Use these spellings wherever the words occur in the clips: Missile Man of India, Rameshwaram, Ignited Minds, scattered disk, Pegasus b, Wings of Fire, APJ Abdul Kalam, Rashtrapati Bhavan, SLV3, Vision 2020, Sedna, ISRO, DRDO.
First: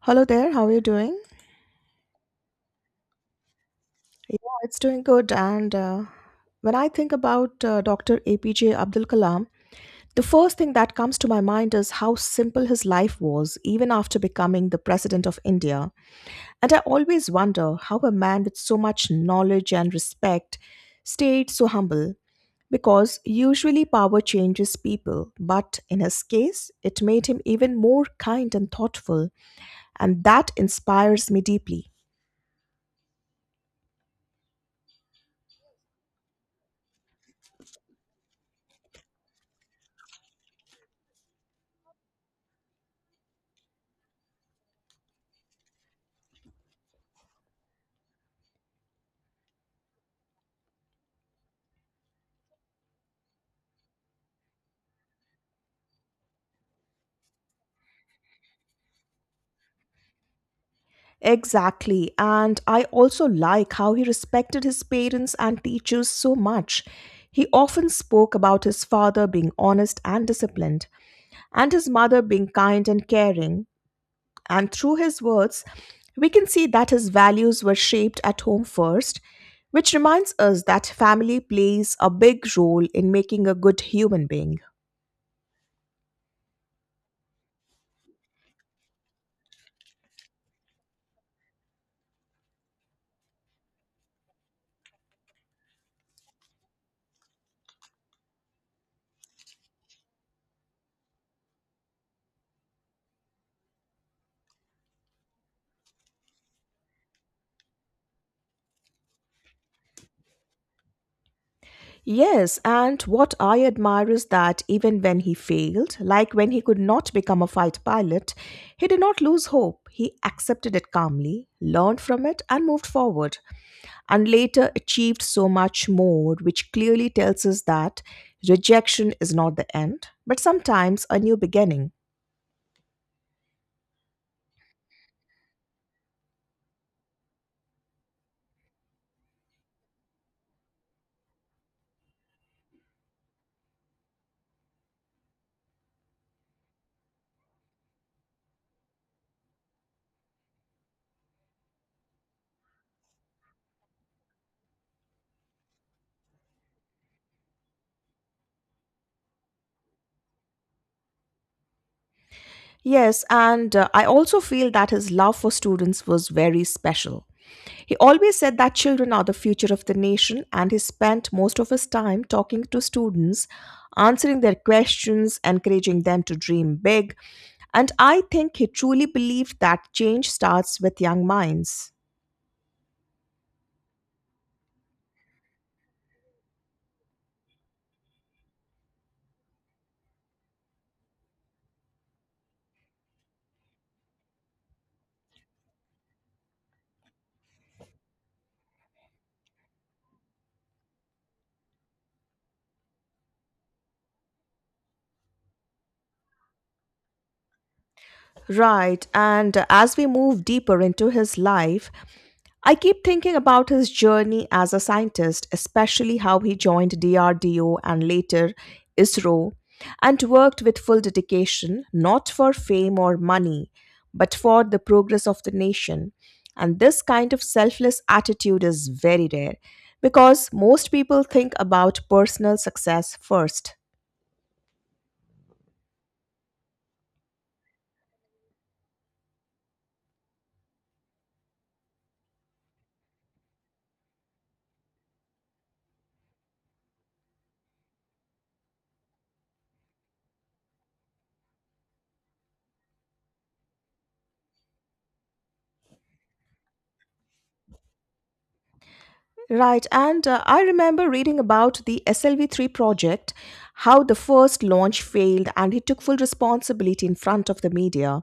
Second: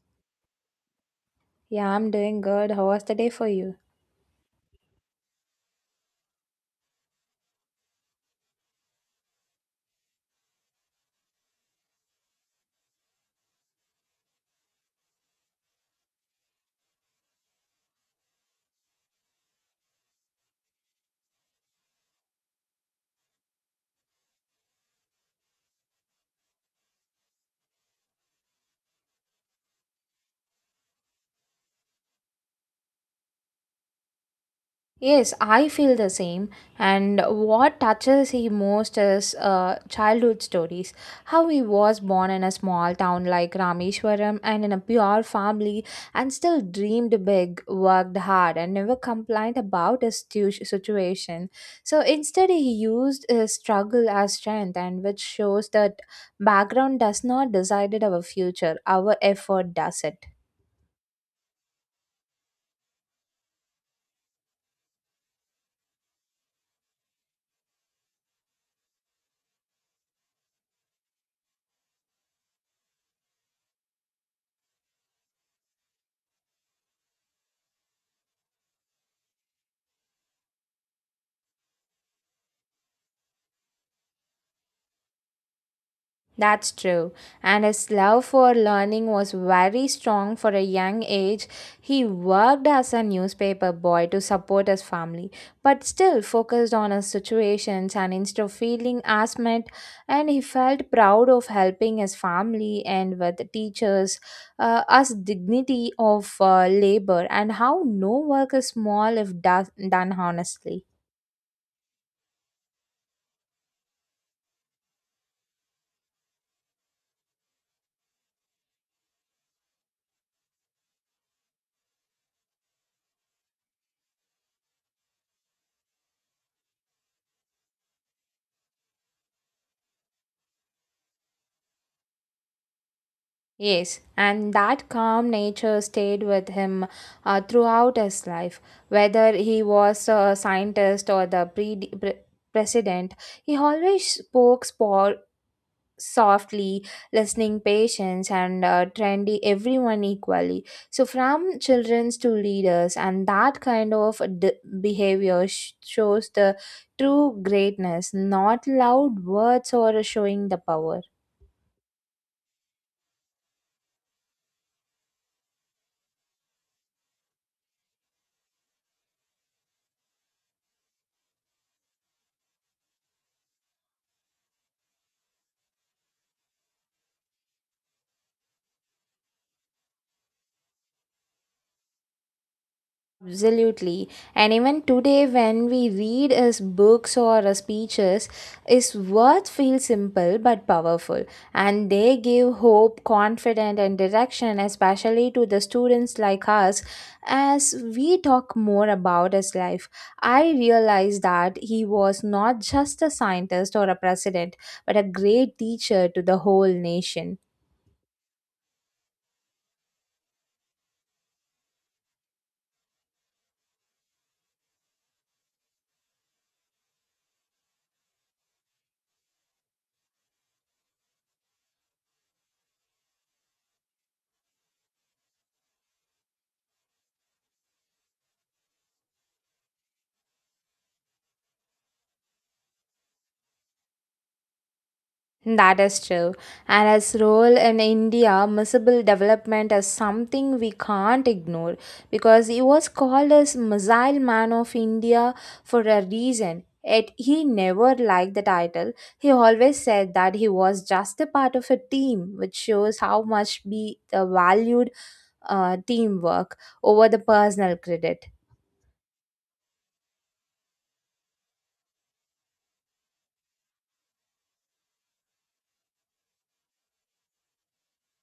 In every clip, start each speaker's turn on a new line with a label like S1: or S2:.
S1: Hello there, how are you doing?
S2: Yeah, I'm doing good. How was the day for you?
S1: Yeah, it's doing good. And when I think about Dr. APJ Abdul Kalam, the first thing that comes to my mind is how simple his life was, even after becoming the president of India. And I always wonder how a man with so much knowledge and respect stayed so humble, because usually power changes people, but in his case, it made him even more kind and thoughtful, and that inspires me deeply.
S2: Yes, I feel the same. And what touches me most is childhood stories. How he was born in a small town like Rameshwaram and in a pure family and still dreamed big, worked hard, and never complained about his situation. So instead, he used his struggle as strength, and which shows the background does not decide our future, our effort does it.
S1: Exactly. And I also like how he respected his parents and teachers so much. He often spoke about his father being honest and disciplined, and his mother being kind and caring. And through his words, we can see that his values were shaped at home first, which reminds us that family plays a big role in making a good human being.
S2: That's true. And his love for learning was very strong for a young age. He worked as a newspaper boy to support his family, but still focused on his situations and instead of feeling asthmatic, and he felt proud of helping his family and with the teachers as dignity of labor and how no work is small if does, done honestly.
S1: Yes, and what I admire is that even when he failed, like when he could not become a fighter pilot, he did not lose hope. He accepted it calmly, learned from it, and moved forward, and later achieved so much more, which clearly tells us that rejection is not the end, but sometimes a new beginning.
S2: Yes, and that calm nature stayed with him throughout his life. Whether he was a scientist or the president, he always spoke softly, listening patients and trendy everyone equally. So, from childrens to leaders, and that kind of behavior shows the true greatness, not loud words or showing the power.
S1: Yes, and I also feel that his love for students was very special. He always said that children are the future of the nation, and he spent most of his time talking to students, answering their questions, encouraging them to dream big. And I think he truly believed that change starts with young minds.
S2: Absolutely. And even today, when we read as books or as speeches, his words feel simple but powerful. And they give hope, confidence, and direction, especially to the students like us. As we talk more about his life, I realize that he was not just a scientist or a president, but a great teacher to the whole nation.
S1: Right, and as we move deeper into his life, I keep thinking about his journey as a scientist, especially how he joined DRDO and later ISRO and worked with full dedication, not for fame or money, but for the progress of the nation. And this kind of selfless attitude is very rare because most people think about personal success first.
S2: That is true. And his role in India, Miscible development is something we can't ignore because he was called as Missile Man of India for a reason. Yet he never liked the title. He always said that he was just a part of a team, which shows how much be the valued teamwork over the personal credit.
S1: Right, and I remember reading about the SLV3 project, how the first launch failed, and he took full responsibility in front of the media,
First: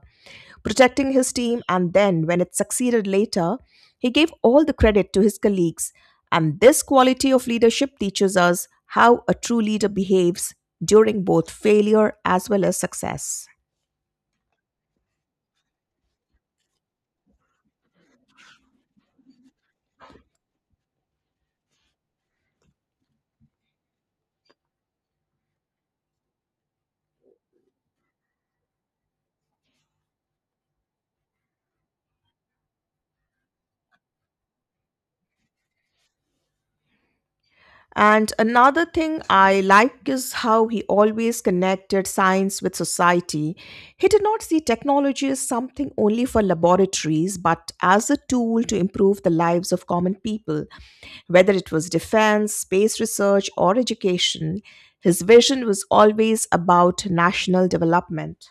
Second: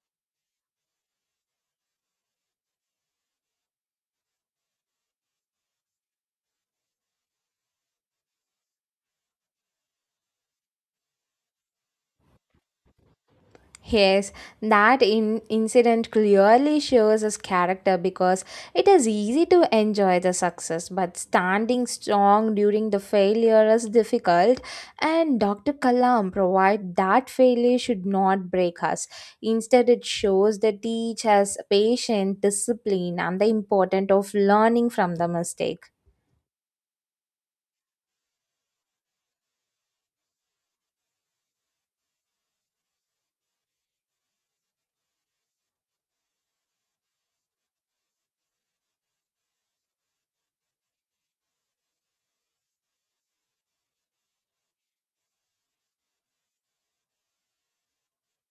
S1: protecting his team. And then, when it succeeded later, he gave all the credit to his colleagues. And this quality of leadership teaches us how a true leader behaves during both failure as well as success.
S2: Yes, that incident clearly shows his character because it is easy to enjoy the success, but standing strong during the failure is difficult. And Dr. Kalam provide that failure should not break us. Instead, it shows that each has patience, discipline, and the importance of learning from the mistake.
S1: And another thing I like is how he always connected science with society. He did not see technology as something only for laboratories, but as a tool to improve the lives of common people. Whether it was defense, space research, or education, his vision was always about national development.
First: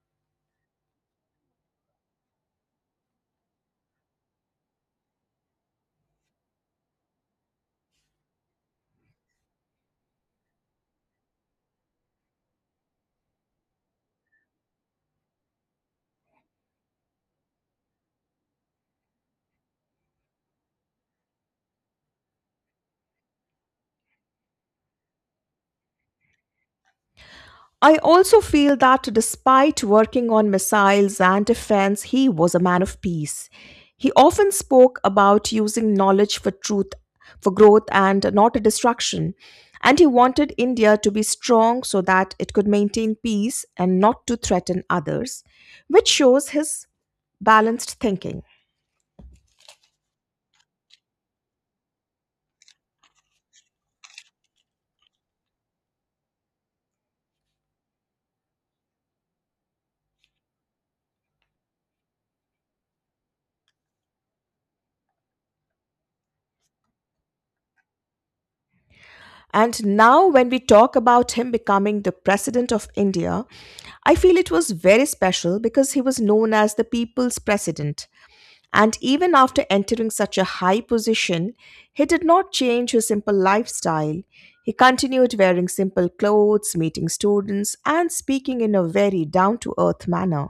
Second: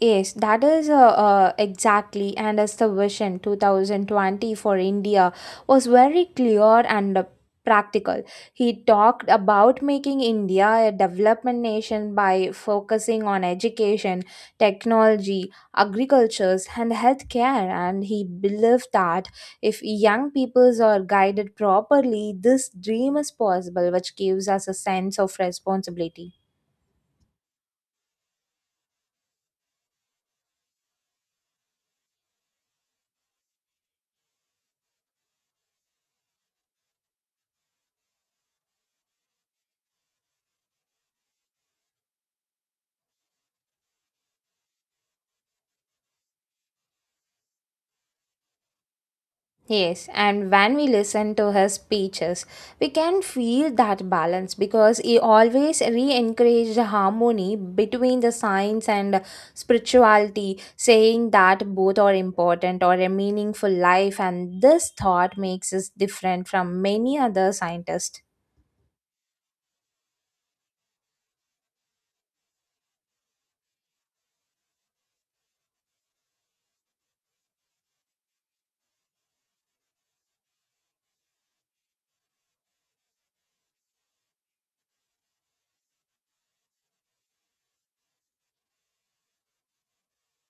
S2: Yes, that is exactly, and as the vision 2020 for India was very clear and practical. He talked about making India a development nation by focusing on education, technology, agriculture, and healthcare. And he believed that if young peoples are guided properly, this dream is possible, which gives us a sense of responsibility.
S1: I also feel that despite working on missiles and defense, he was a man of peace. He often spoke about using knowledge for truth, for growth, and not destruction. And he wanted India to be strong so that it could maintain peace and not to threaten others, which shows his balanced thinking.
S2: Yes, and when we listen to his speeches, we can feel that balance because he always re encouraged harmony between the science and spirituality, saying that both are important or a meaningful life, and this thought makes us different from many other scientists.
S1: And now, when we talk about him becoming the president of India, I feel it was very special because he was known as the people's president. And even after entering such a high position, he did not change his simple lifestyle. He continued wearing simple clothes, meeting students, and speaking in a very down to earth manner.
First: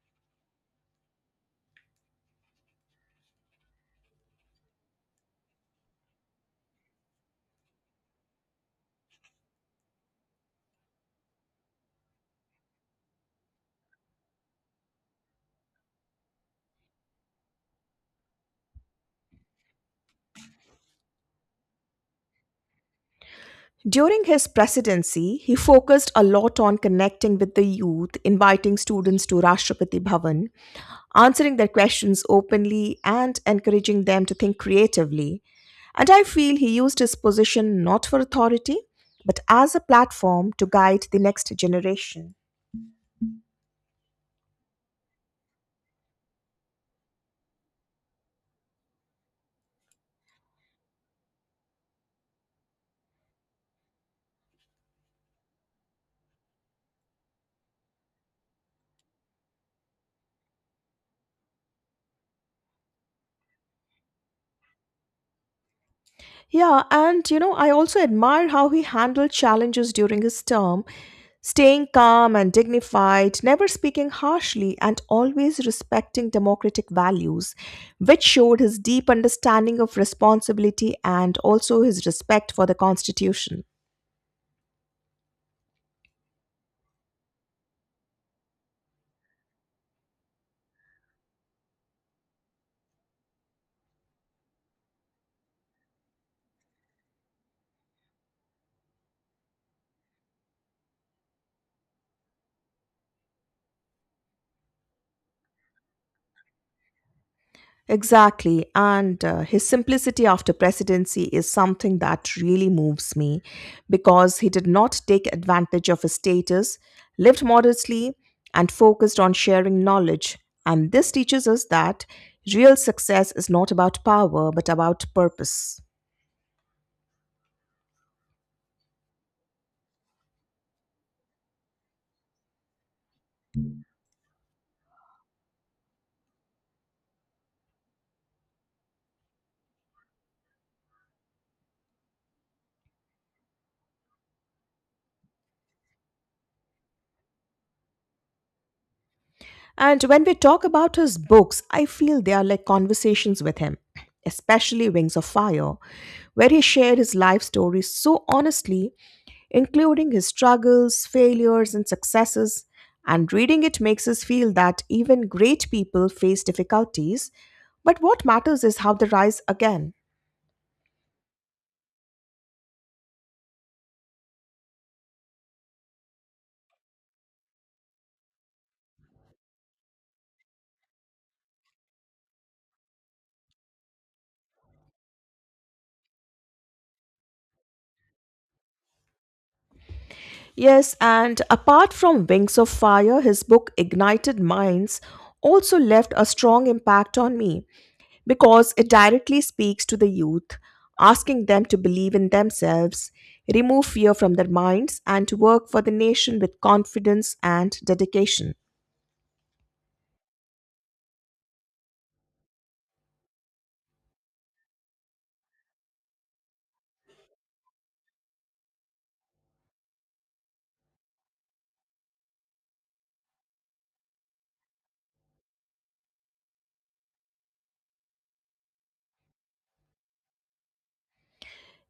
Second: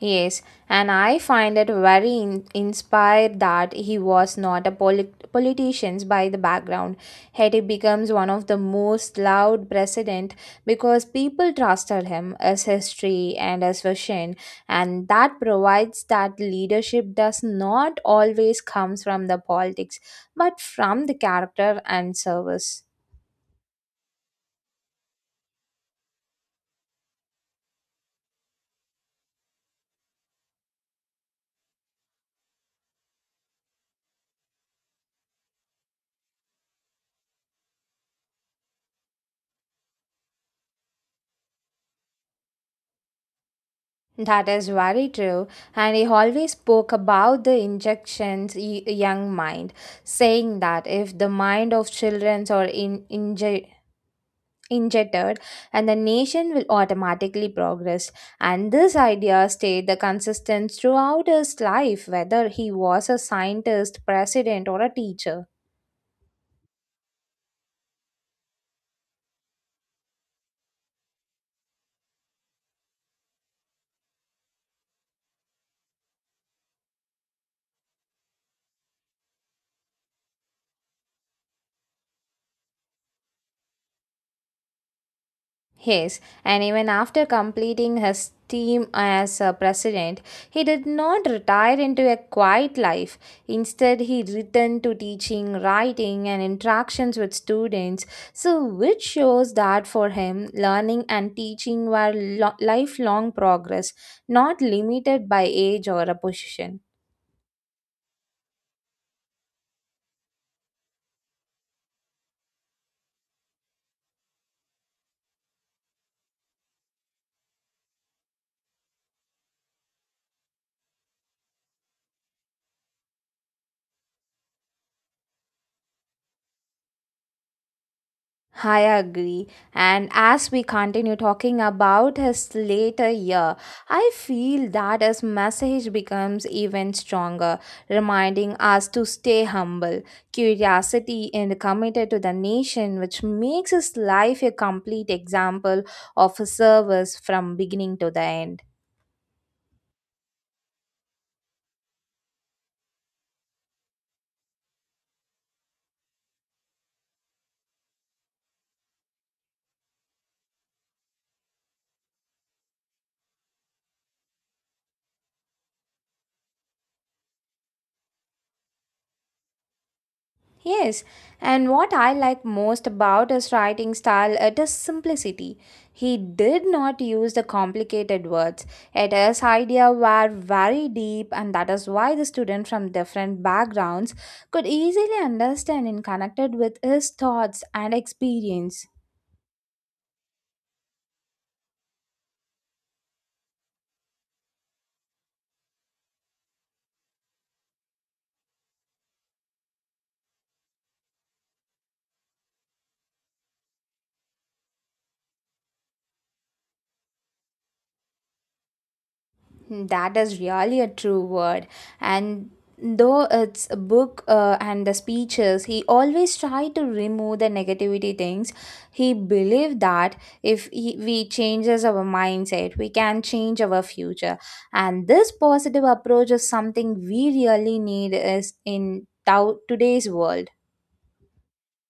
S2: Yes, and I find it very inspired that he was not a politician by the background. Yet he becomes one of the most loud president because people trusted him as history and as vision, and that provides that leadership does not always comes from the politics, but from the character and service.
S1: During his presidency, he focused a lot on connecting with the youth, inviting students to Rashtrapati Bhavan, answering their questions openly and encouraging them to think creatively. And I feel he used his position not for authority, but as a platform to guide the next generation.
S2: That is very true, and he always spoke about the injections young mind, saying that if the mind of children are injected, and the nation will automatically progress. And this idea stayed the consistent throughout his life, whether he was a scientist, president, or a teacher.
S1: Yeah, and you know, I also admire how he handled challenges during his term, staying calm and dignified, never speaking harshly, and always respecting democratic values, which showed his deep understanding of responsibility and also his respect for the Constitution.
S2: Yes, and even after completing his term as a president, he did not retire into a quiet life. Instead, he returned to teaching, writing, and interactions with students. So, which shows that for him, learning and teaching were lifelong progress, not limited by age or a position.
S1: Exactly. And his simplicity after presidency is something that really moves me because he did not take advantage of his status, lived modestly, and focused on sharing knowledge. And this teaches us that real success is not about power but about purpose.
S2: I agree. And as we continue talking about his later year, I feel that his message becomes even stronger, reminding us to stay humble, curiosity, and committed to the nation, which makes his life a complete example of a service from beginning to the end.
S1: And when we talk about his books, I feel they are like conversations with him, especially Wings of Fire, where he shared his life story so honestly, including his struggles, failures, and successes. And reading it makes us feel that even great people face difficulties, but what matters is how they rise again.
S2: Yes, and what I like most about his writing style it is simplicity. He did not use the complicated words. Yet his ideas were very deep, and that is why the students from different backgrounds could easily understand and connected with his thoughts and experience.
S1: Yes, and apart from Wings of Fire, his book Ignited Minds also left a strong impact on me because it directly speaks to the youth, asking them to believe in themselves, remove fear from their minds, and to work for the nation with confidence and dedication.
S2: That is really a true word. And though it's a book and the speeches, he always tried to remove the negativity things. He believed that if he, we changes our mindset, we can change our future. And this positive approach is something we really need is in today's world.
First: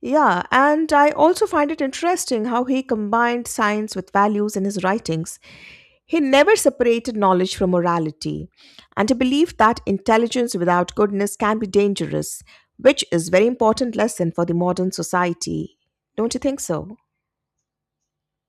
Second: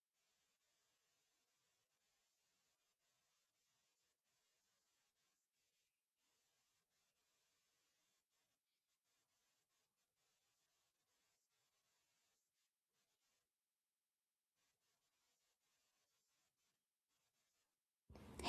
S1: Yeah, and I also find it interesting how he combined science with values in his writings. He never separated knowledge from morality, and he believed that intelligence without goodness can be dangerous, which is very important lesson for the modern society. Don't you think so?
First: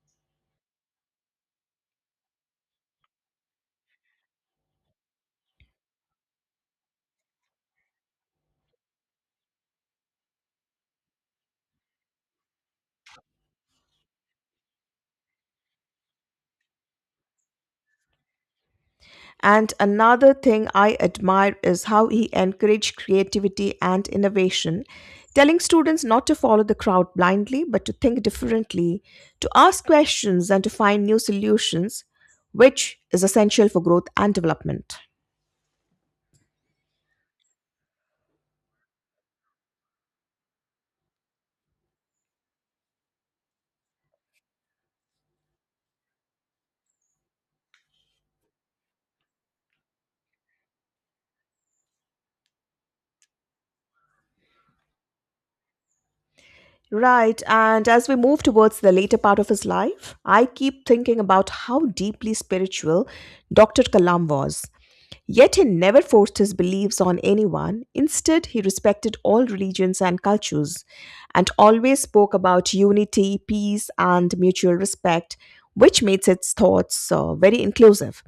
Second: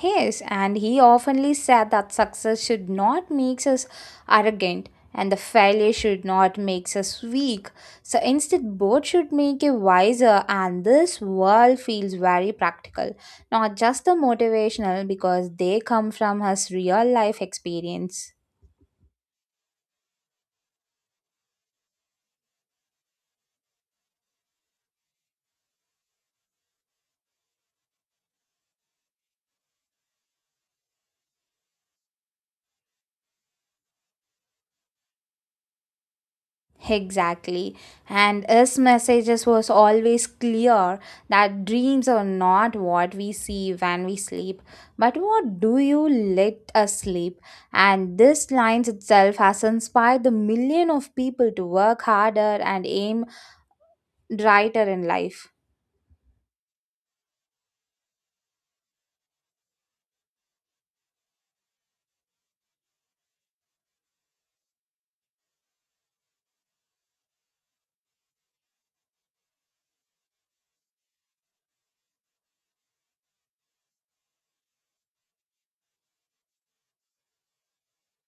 S2: Yes, and he oftenly said that success should not make us arrogant and the failure should not make us weak. So instead, both should make you wiser, and this world feels very practical not just the motivational because they come from his real life experience.
S1: And another thing I admire is how he encouraged creativity and innovation, telling students not to follow the crowd blindly, but to think differently, to ask questions, and to find new solutions, which is essential for growth and development.
S2: Exactly. And his messages was always clear that dreams are not what we see when we sleep, but what do you let us sleep? And this line itself has inspired the million of people to work harder and aim brighter in life.
S1: Right, and as we move towards the later part of his life, I keep thinking about how deeply spiritual Dr. Kalam was. Yet he never forced his beliefs on anyone. Instead, he respected all religions and cultures and always spoke about unity, peace, and mutual respect, which makes its thoughts very inclusive.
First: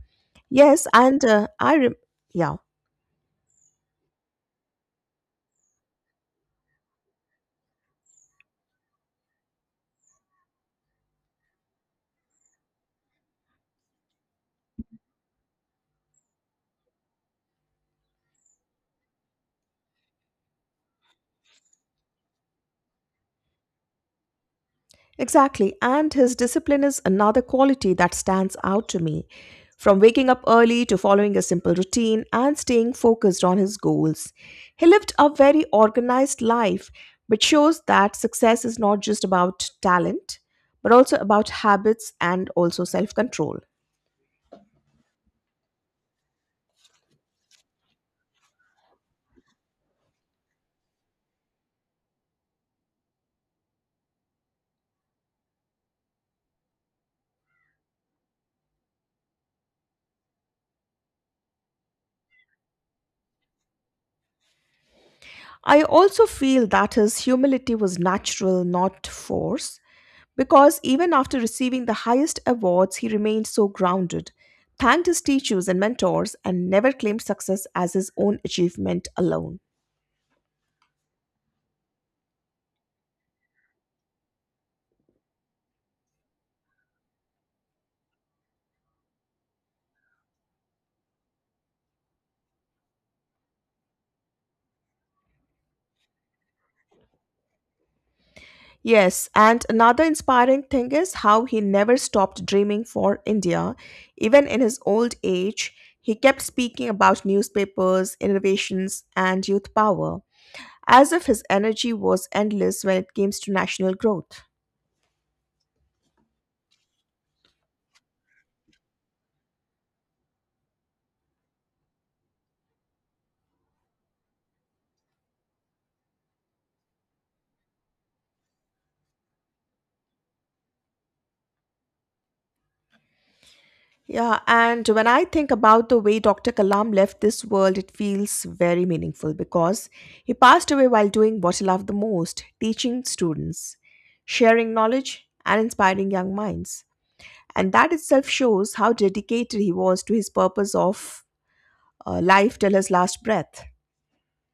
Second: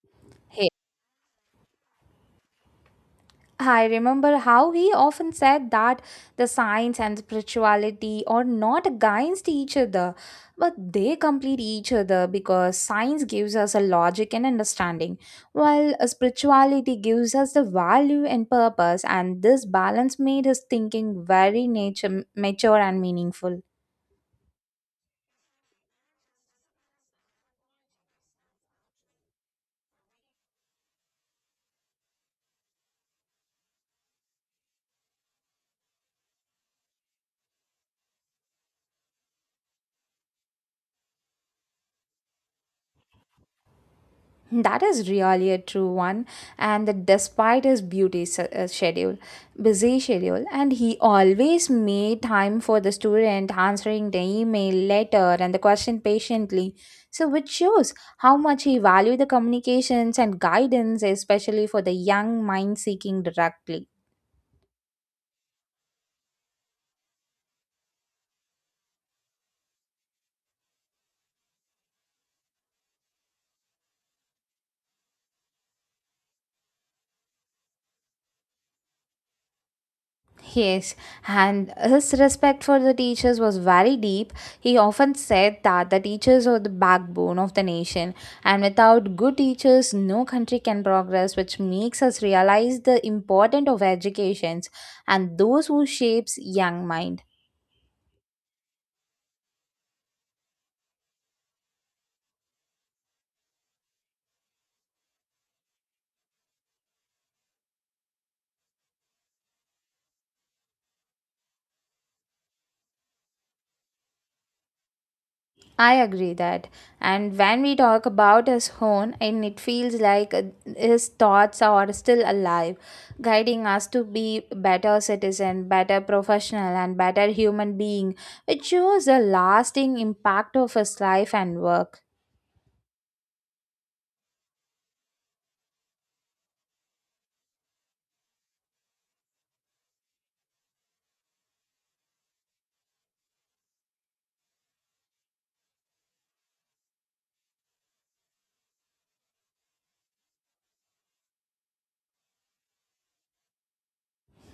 S1: Yes, and uh, I, re- yeah.
S2: I remember how he often said that the science and spirituality are not against each other, but they complete each other because science gives us a logic and understanding, while a spirituality gives us the value and purpose. And this balance made his thinking very nature mature and meaningful.
S1: Exactly. And his discipline is another quality that stands out to me. From waking up early to following a simple routine and staying focused on his goals, he lived a very organized life, which shows that success is not just about talent, but also about habits and also self control.
S2: That is really a true one, and that despite his schedule, busy schedule, and he always made time for the student, answering the email, letter, and the question patiently. So, which shows how much he valued the communications and guidance, especially for the young mind seeking directly.
S1: I also feel that his humility was natural, not forced, because even after receiving the highest awards, he remained so grounded, thanked his teachers and mentors, and never claimed success as his own achievement alone.
S2: Yes, and his respect for the teachers was very deep. He often said that the teachers are the backbone of the nation, and without good teachers, no country can progress, which makes us realize the importance of education and those who shapes young mind.
S1: Yes, and another inspiring thing is how he never stopped dreaming for India. Even in his old age, he kept speaking about newspapers, innovations, and youth power, as if his energy was endless when it came to national growth.
S2: I agree that. And when we talk about his horn, and it feels like his thoughts are still alive, guiding us to be better citizen, better professional, and better human being, which shows the lasting impact of his life and work.
S1: Yeah, and when I think about the way Dr. Kalam left this world, it feels very meaningful because he passed away while doing what he loved the most teaching students, sharing knowledge, and inspiring young minds. And that itself shows how dedicated he was to his purpose of life till his last breath.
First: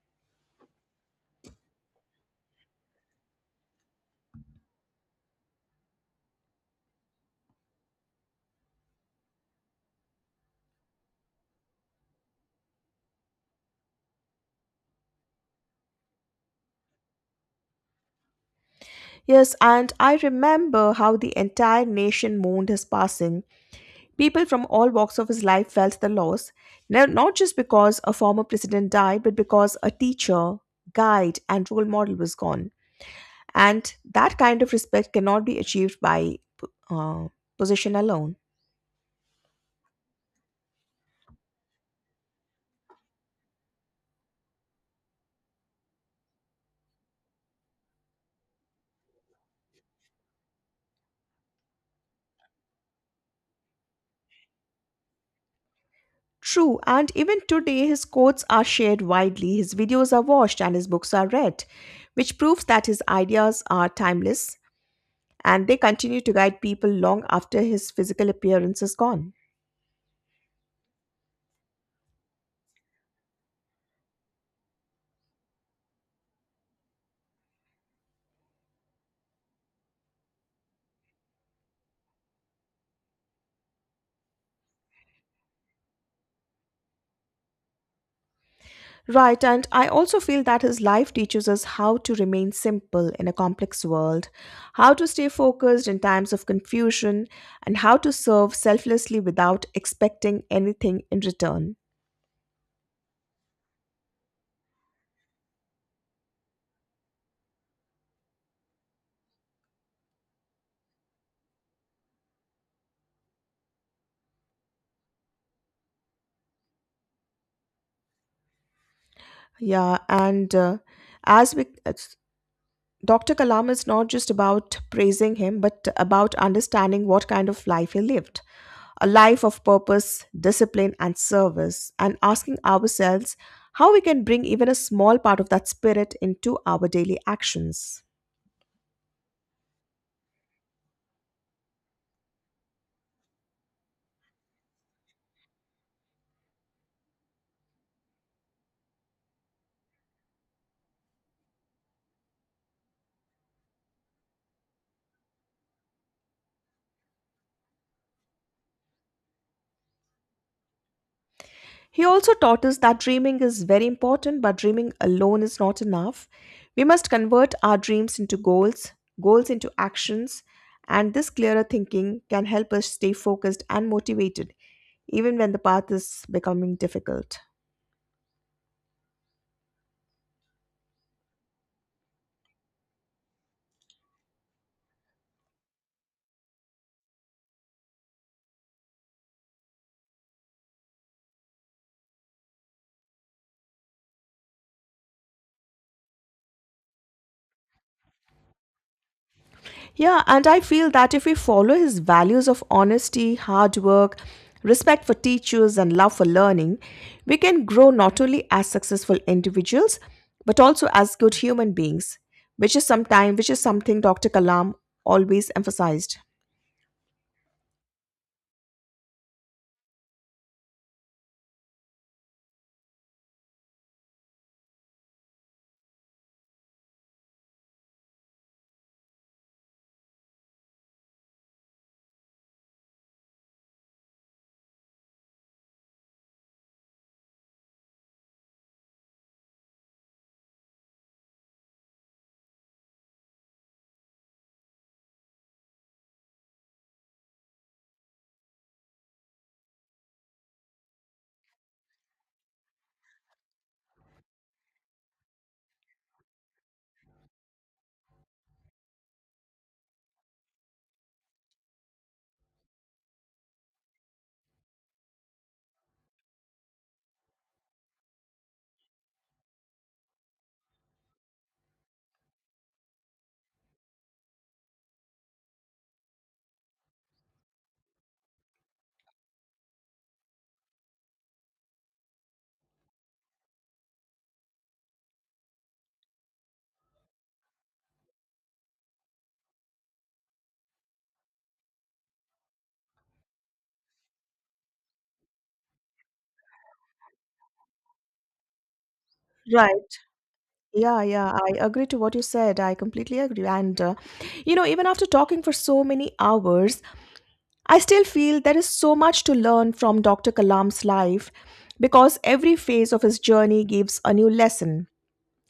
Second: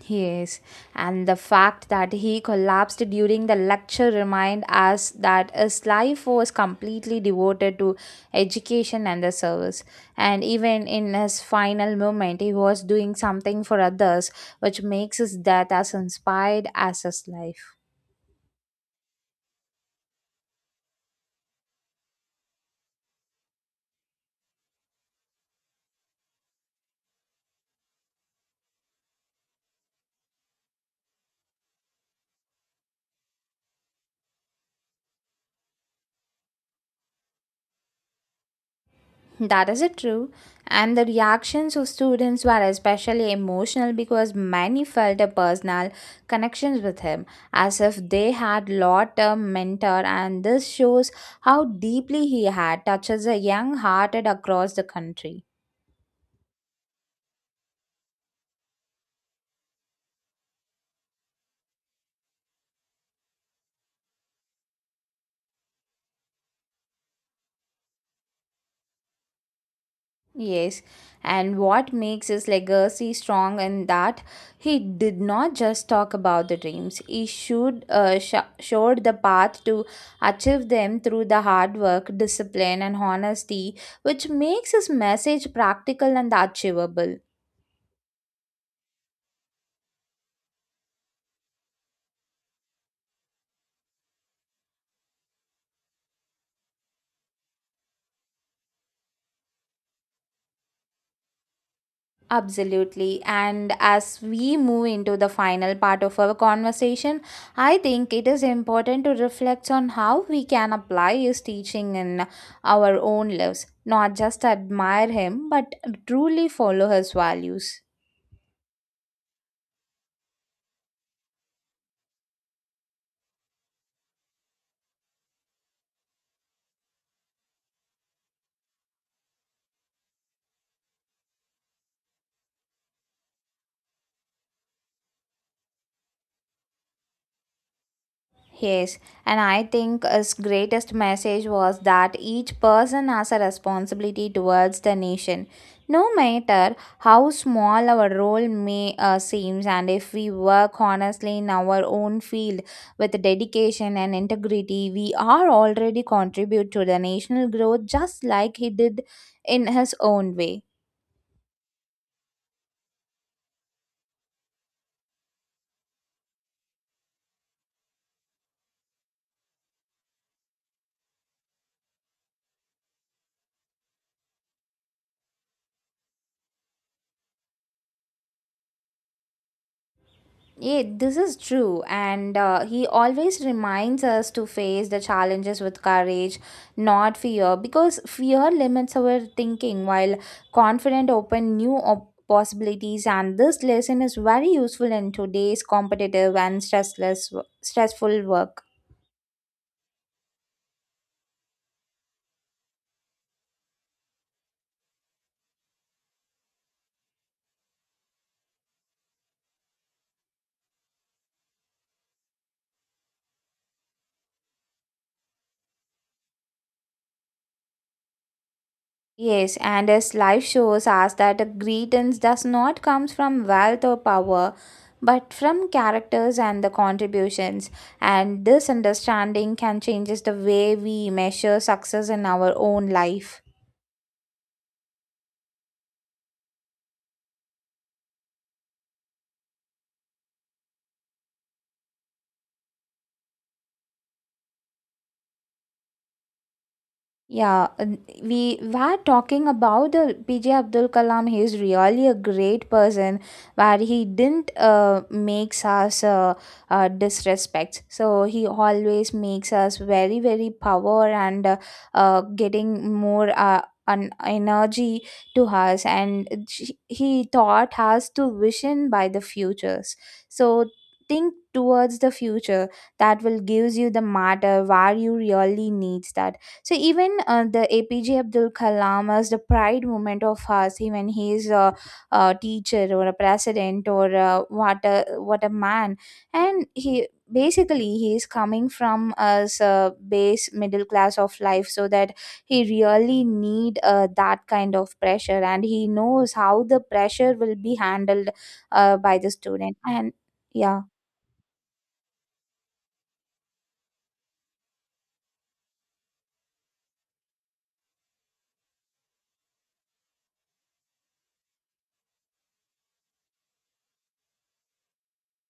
S2: Yes, and the fact that he collapsed during the lecture remind us that his life was completely devoted to education and the service. And even in his final moment, he was doing something for others, which makes his death as inspired as his life.
S1: Yes, and I remember how the entire nation mourned his passing. People from all walks of his life felt the loss, not just because a former president died, but because a teacher, guide, and role model was gone. And that kind of respect cannot be achieved by uh, position alone.
S2: That is it true. And the reactions of students were especially emotional because many felt a personal connections with him, as if they had lot a mentor, and this shows how deeply he had touches a young hearted across the country.
S1: True, and even today his quotes are shared widely, his videos are watched, and his books are read, which proves that his ideas are timeless and they continue to guide people long after his physical appearance is gone.
S2: Yes, and what makes his legacy strong and that he did not just talk about the dreams. He showed, showed the path to achieve them through the hard work, discipline, and honesty, which makes his message practical and achievable.
S1: Right, and I also feel that his life teaches us how to remain simple in a complex world, how to stay focused in times of confusion, and how to serve selflessly without expecting anything in return.
S2: Absolutely. And as we move into the final part of our conversation, I think it is important to reflect on how we can apply his teaching in our own lives, not just admire him, but truly follow his values.
S1: Yeah, and as we Dr. Kalam is not just about praising him, but about understanding what kind of life he lived a life of purpose, discipline, and service, and asking ourselves how we can bring even a small part of that spirit into our daily actions.
S2: Yes, and I think his greatest message was that each person has a responsibility towards the nation. No matter how small our role may seems, and if we work honestly in our own field with dedication and integrity, we are already contribute to the national growth just like he did in his own way.
S1: He also taught us that dreaming is very important, but dreaming alone is not enough. We must convert our dreams into goals, goals into actions, and this clearer thinking can help us stay focused and motivated, even when the path is becoming difficult.
S2: Yeah, this is true. And he always reminds us to face the challenges with courage, not fear, because fear limits our thinking while confident open new possibilities. And this lesson is very useful in today's competitive and stressful work.
S1: Yeah, and I feel that if we follow his values of honesty, hard work, respect for teachers, and love for learning, we can grow not only as successful individuals, but also as good human beings, which is sometime which is something Dr. Kalam always emphasized.
S2: Yes, and his life shows us that the greetings does not comes from wealth or power, but from characters and the contributions. And this understanding can changes the way we measure success in our own life. Yeah, and we were talking about the PJ Abdul Kalam. He is really a great person, where he didn't makes us disrespect. So he always makes us very power and getting more an energy to us, and he taught us to vision by the futures. So think towards the future that will gives you the matter where you really needs that so even the APJ Abdul Kalam as the pride moment of us, even he is a teacher or a president or what a man, and he is coming from as a base middle class of life, so that he really need that kind of pressure, and he knows how the pressure will be handled by the
S1: Right.
S2: student and. Yeah.
S1: Yeah, I agree to what you said. I completely agree. And you know, even after talking for so many hours, I still feel there is so much to learn from Dr. Kalam's life because every phase of his journey gives a new lesson.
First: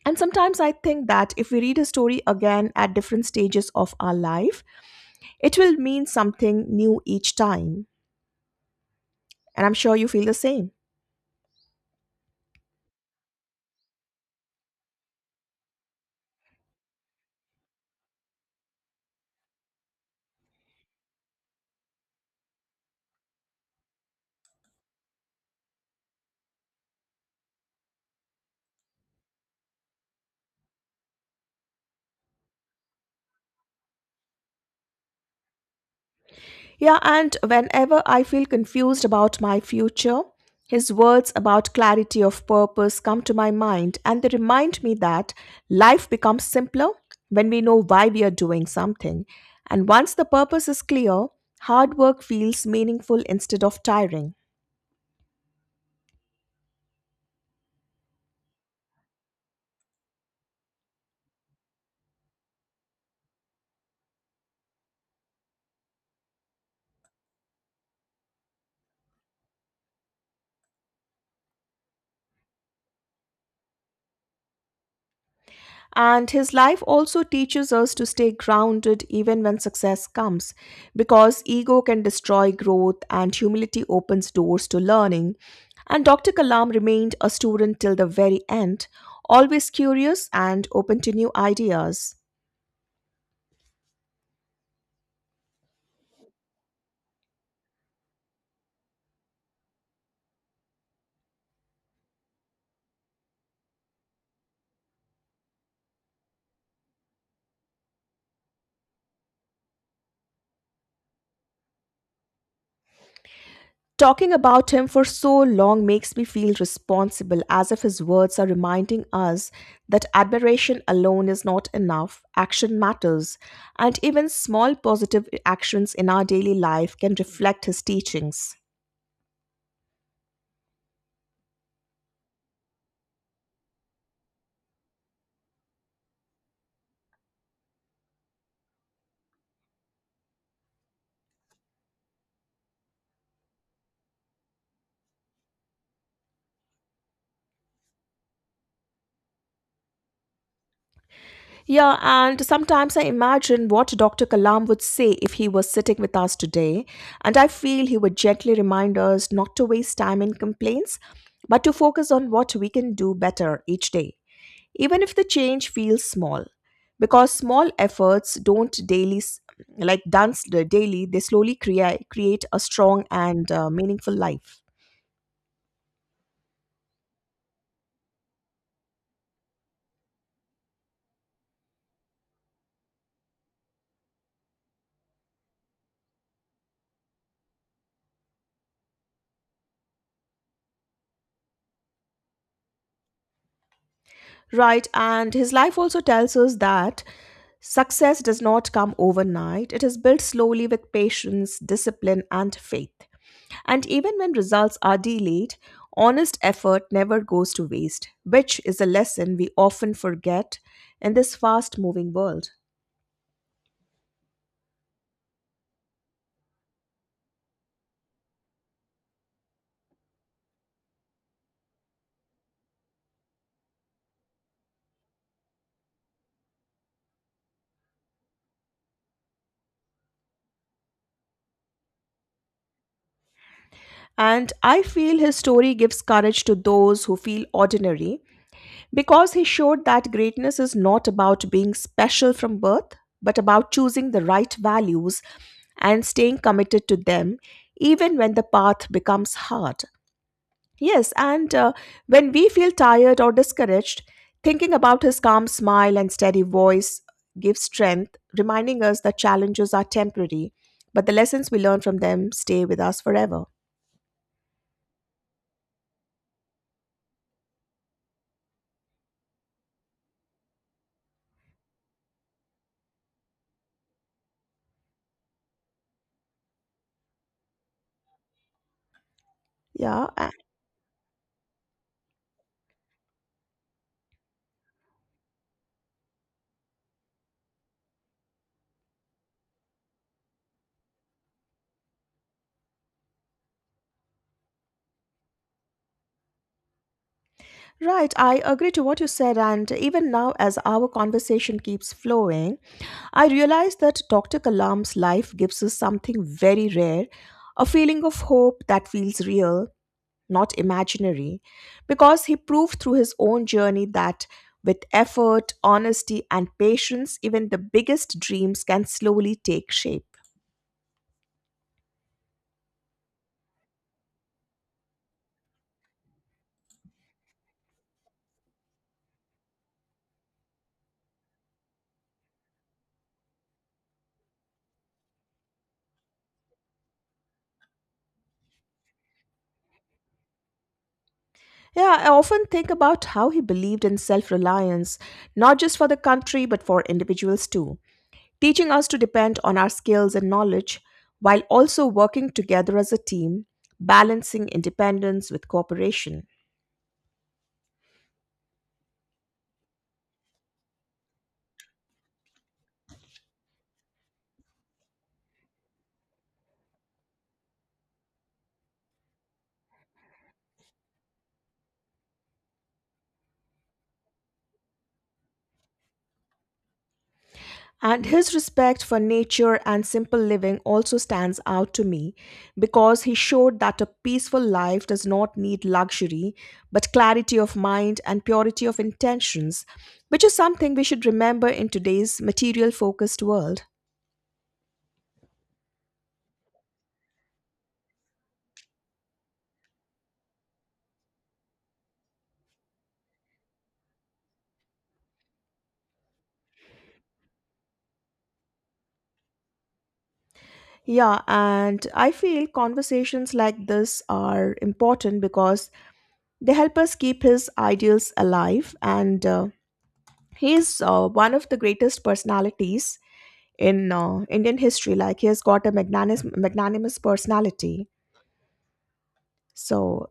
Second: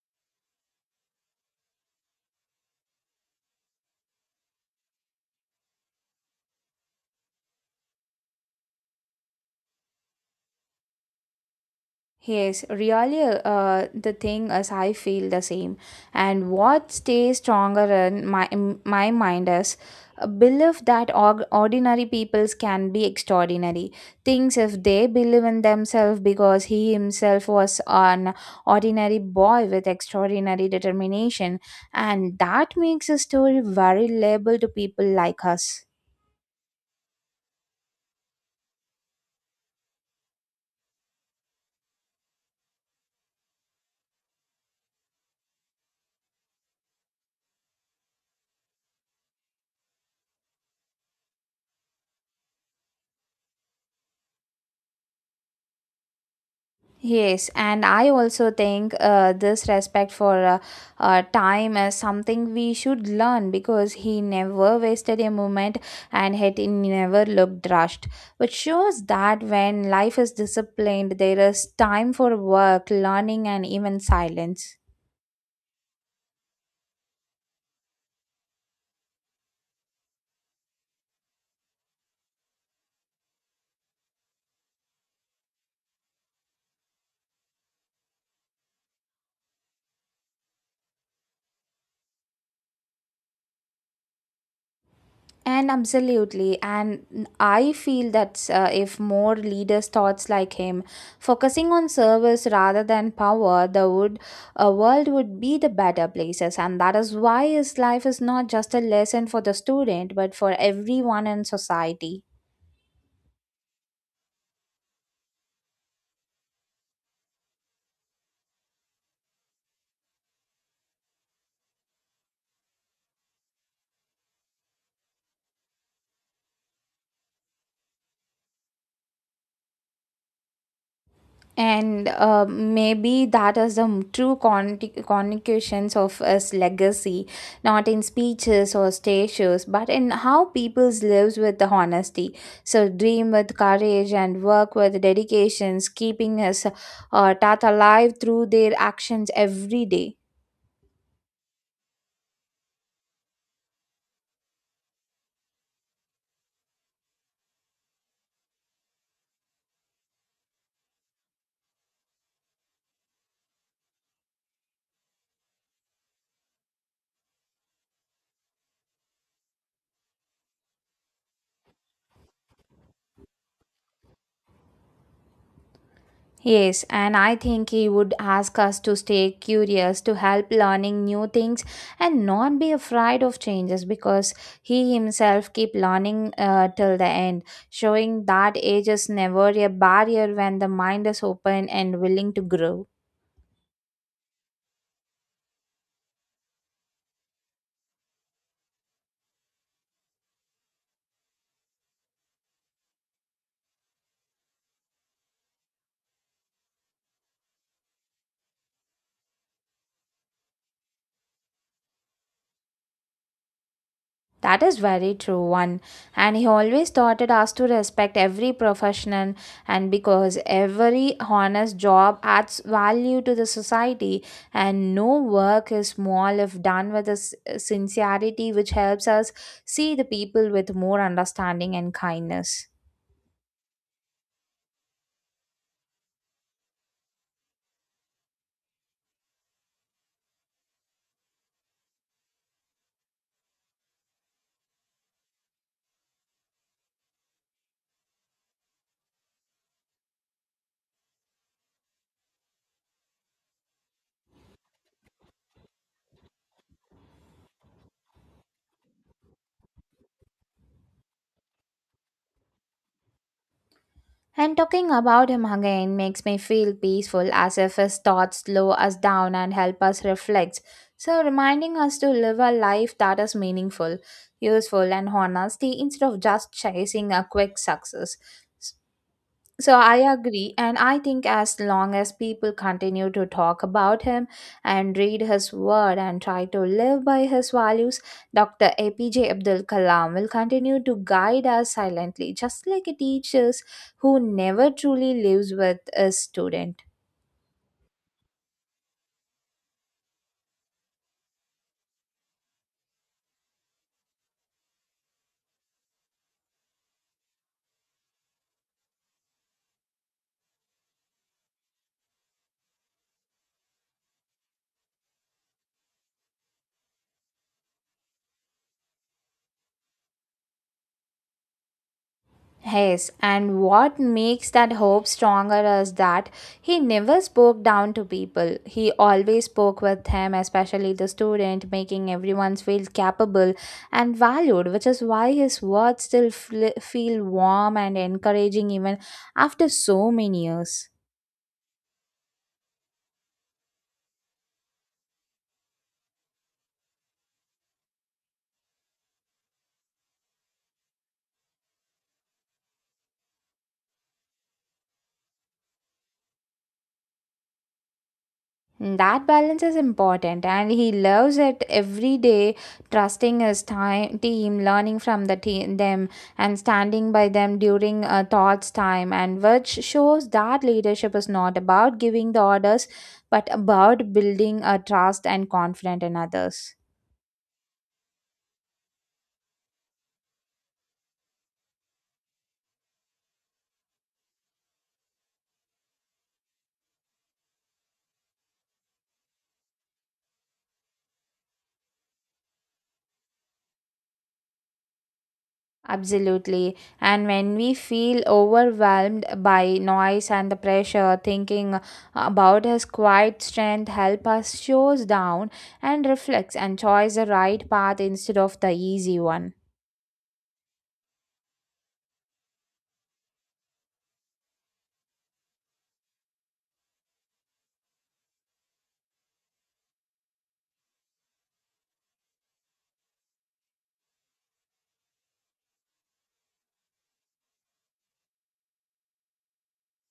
S1: And sometimes I think that if we read his story again at different stages of our life, it will mean something new each time, and I'm sure you feel the same.
S2: Yes, really, the thing is, I feel the same. And what stays stronger in my mind is a belief that ordinary peoples can be extraordinary. Things if they believe in themselves, because he himself was an ordinary boy with extraordinary determination, and that makes a story very reliable to people like us.
S1: Yeah, and whenever I feel confused about my future, his words about clarity of purpose come to my mind and they remind me that life becomes simpler when we know why we are doing something. And once the purpose is clear, hard work feels meaningful instead of tiring.
S2: Yes, and I also think this respect for time is something we should learn because he never wasted a moment and had never looked rushed, which shows that when life is disciplined, there is time for work, learning, and even silence.
S1: And his life also teaches us to stay grounded even when success comes, because ego can destroy growth and humility opens doors to learning. And Dr. Kalam remained a student till the very end, always curious and open to new ideas.
S2: And absolutely, and I feel that if more leaders thoughts like him, focusing on service rather than power, the would world would be the better places. And that is why his life is not just a lesson for the student, but for everyone in society.
S1: Talking about him for so long makes me feel responsible, as if his words are reminding us that admiration alone is not enough, action matters, and even small positive actions in our daily life can reflect his teachings.
S2: And maybe that is the true connotations of his legacy, not in speeches or statues, but in how people's lives with the honesty. So dream with courage and work with dedications, keeping his Tata alive through their actions every day.
S1: Yeah, and sometimes I imagine what Dr. Kalam would say if he was sitting with us today, and I feel he would gently remind us not to waste time in complaints, but to focus on what we can do better each day, even if the change feels small. Because small efforts don't daily, s- like done s- daily, they slowly create a strong and meaningful life.
S2: Yes, and I think he would ask us to stay curious, to help learning new things, and not be afraid of changes because he himself keep learning till the end, showing that age is never a barrier when the mind is open and willing to grow.
S1: Right, and his life also tells us that success does not come overnight. It is built slowly with patience, discipline, and faith. And even when results are delayed, honest effort never goes to waste, which is a lesson we often forget in this fast moving world.
S2: That is very true one. And he always taught us to respect every professional and because every honest job adds value to the society and no work is small if done with a sincerity which helps us see the people with more understanding and kindness.
S1: And I feel his story gives courage to those who feel ordinary, because he showed that greatness is not about being special from birth, but about choosing the right values and staying committed to them, even when the path becomes hard. Yes, and when we feel tired or discouraged, thinking about his calm smile and steady voice gives strength, reminding us that challenges are temporary, but the lessons we learn from them stay with us forever.
S2: And talking about him again makes me feel peaceful as if his thoughts slow us down and help us reflect. So, reminding us to live a life that is meaningful, useful, and honest instead of just chasing a quick success. So I
S1: Yeah.
S2: agree, and I think as long as people continue to talk about him and read his word and try to live by his values, Dr. APJ Abdul Kalam will continue to guide us silently, just like a teacher who never truly lives with a student.
S1: Right, I agree to what you said, and even now, as our conversation keeps flowing, I realize that Dr. Kalam's life gives us something very rare, a feeling of hope that feels real, not imaginary, because he proved through his own journey that with effort, honesty, and patience, even the biggest dreams can slowly take shape.
S2: Yes, and what makes that hope stronger is that he never spoke down to people. He always spoke with him, especially the student, making everyone feel capable and valued, which is why his words still feel warm and encouraging even after so many years.
S1: Yeah, I often think about how he believed in self reliance, not just for the country, but for individuals too, teaching us to depend on our skills and knowledge while also working together as a team, balancing independence with cooperation.
S2: Hmm, that balance is important, and he loves it every day, trusting his time, team, learning from the team them, and standing by them during thoughts time, and which shows that leadership is not about giving the orders, but about building a trust and confidence in others.
S1: And his respect for nature and simple living also stands out to me because he showed that a peaceful life does not need luxury, but clarity of mind and purity of intentions, which is something we should remember in today's material focused world.
S2: Absolutely. And when we feel overwhelmed by noise and the pressure, thinking about his quiet strength help us shows down and reflects and choose the right path instead of the easy one.
S1: Yeah, and I feel conversations like this are important because they help us keep his ideals alive. And he one of the greatest personalities in Indian history. Like he has got a magnanimous personality. So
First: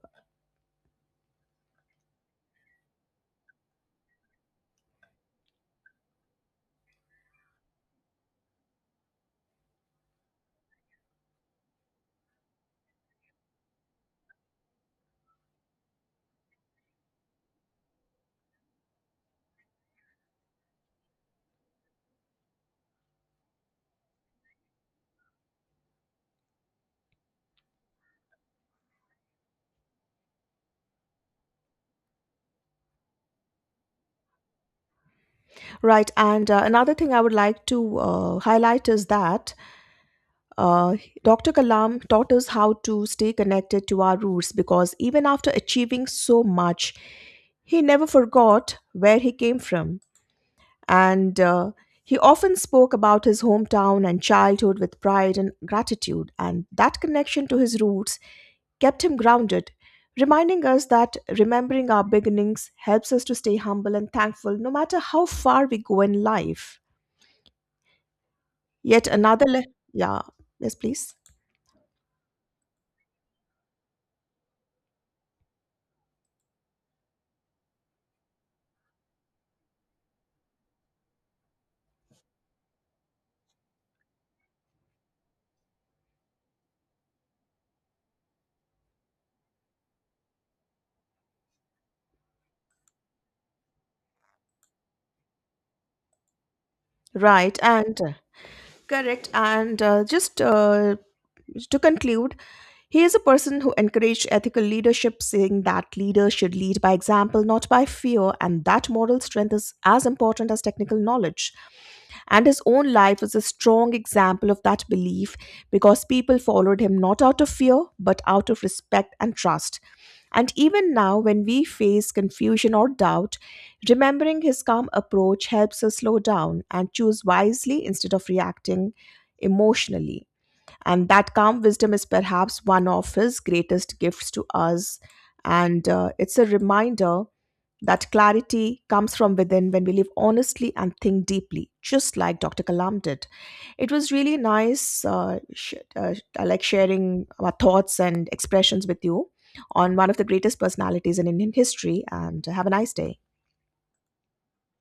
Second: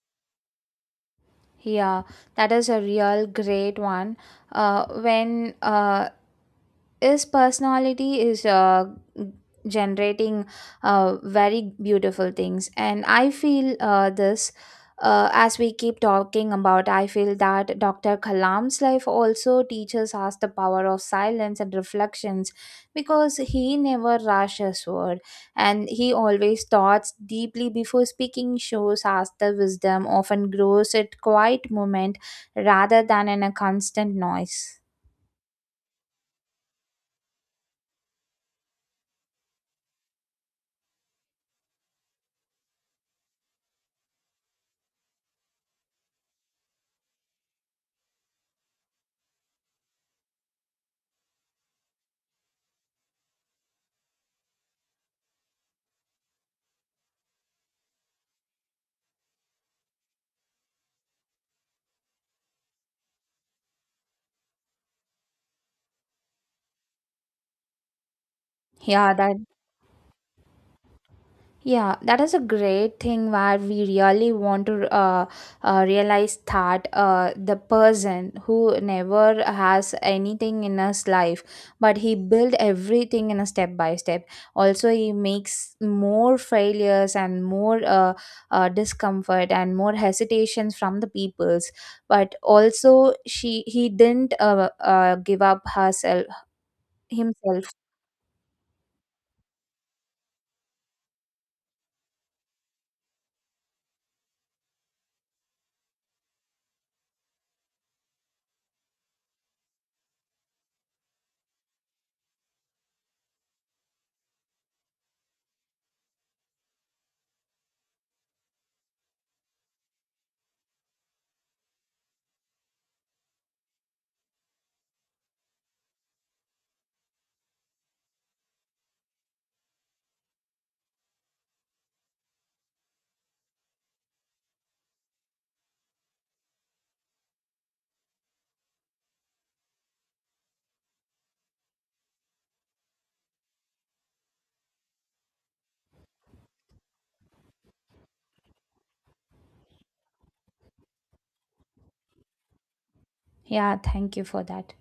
S2: Yeah, that is a real great one. When his personality is generating very beautiful things and I feel this as we keep talking about I feel that Dr. Kalam's life also teaches us the power of silence and reflections because he never rushed his word and he always thoughts deeply before speaking shows us the wisdom often grows at quiet moment rather than in a constant noise.
S1: right, and another thing I would like to highlight is that uh, Dr. Kalam taught us how to stay connected to our roots because even after achieving so much, he never forgot where he came from. And he often spoke about his hometown and childhood with pride and gratitude, and that connection to his roots kept him grounded, reminding us that remembering our beginnings helps us to stay humble and thankful no matter how far we go in life. Yet
S2: yeah that
S1: another, le- yeah, yes, please.
S2: Yeah, that is a great thing where we really want to realize that the person who never has anything in his life, but he built everything in a step by step. Also, he makes more failures and more discomfort and more hesitations from the peoples. But also, she he didn't give up herself
S1: Right,
S2: himself.
S1: and Correct. And just to conclude, he is a person who encouraged ethical leadership, saying that leaders should lead by example, not by fear, and that moral strength is as important as technical knowledge. And his own life is a strong example of that belief because people followed him not out of fear, but out of respect and trust. And even now, when we face confusion or doubt, remembering his calm approach helps us slow down and choose wisely instead of reacting emotionally. And that calm wisdom is perhaps one of his greatest gifts to us. And it's a reminder that clarity comes from within when we live honestly and think deeply, just like Dr. Kalam did. It was really nice, I like sharing our thoughts and expressions with you on one of the greatest personalities in Indian history. And have a nice day.
S2: Yeah, thank you for that.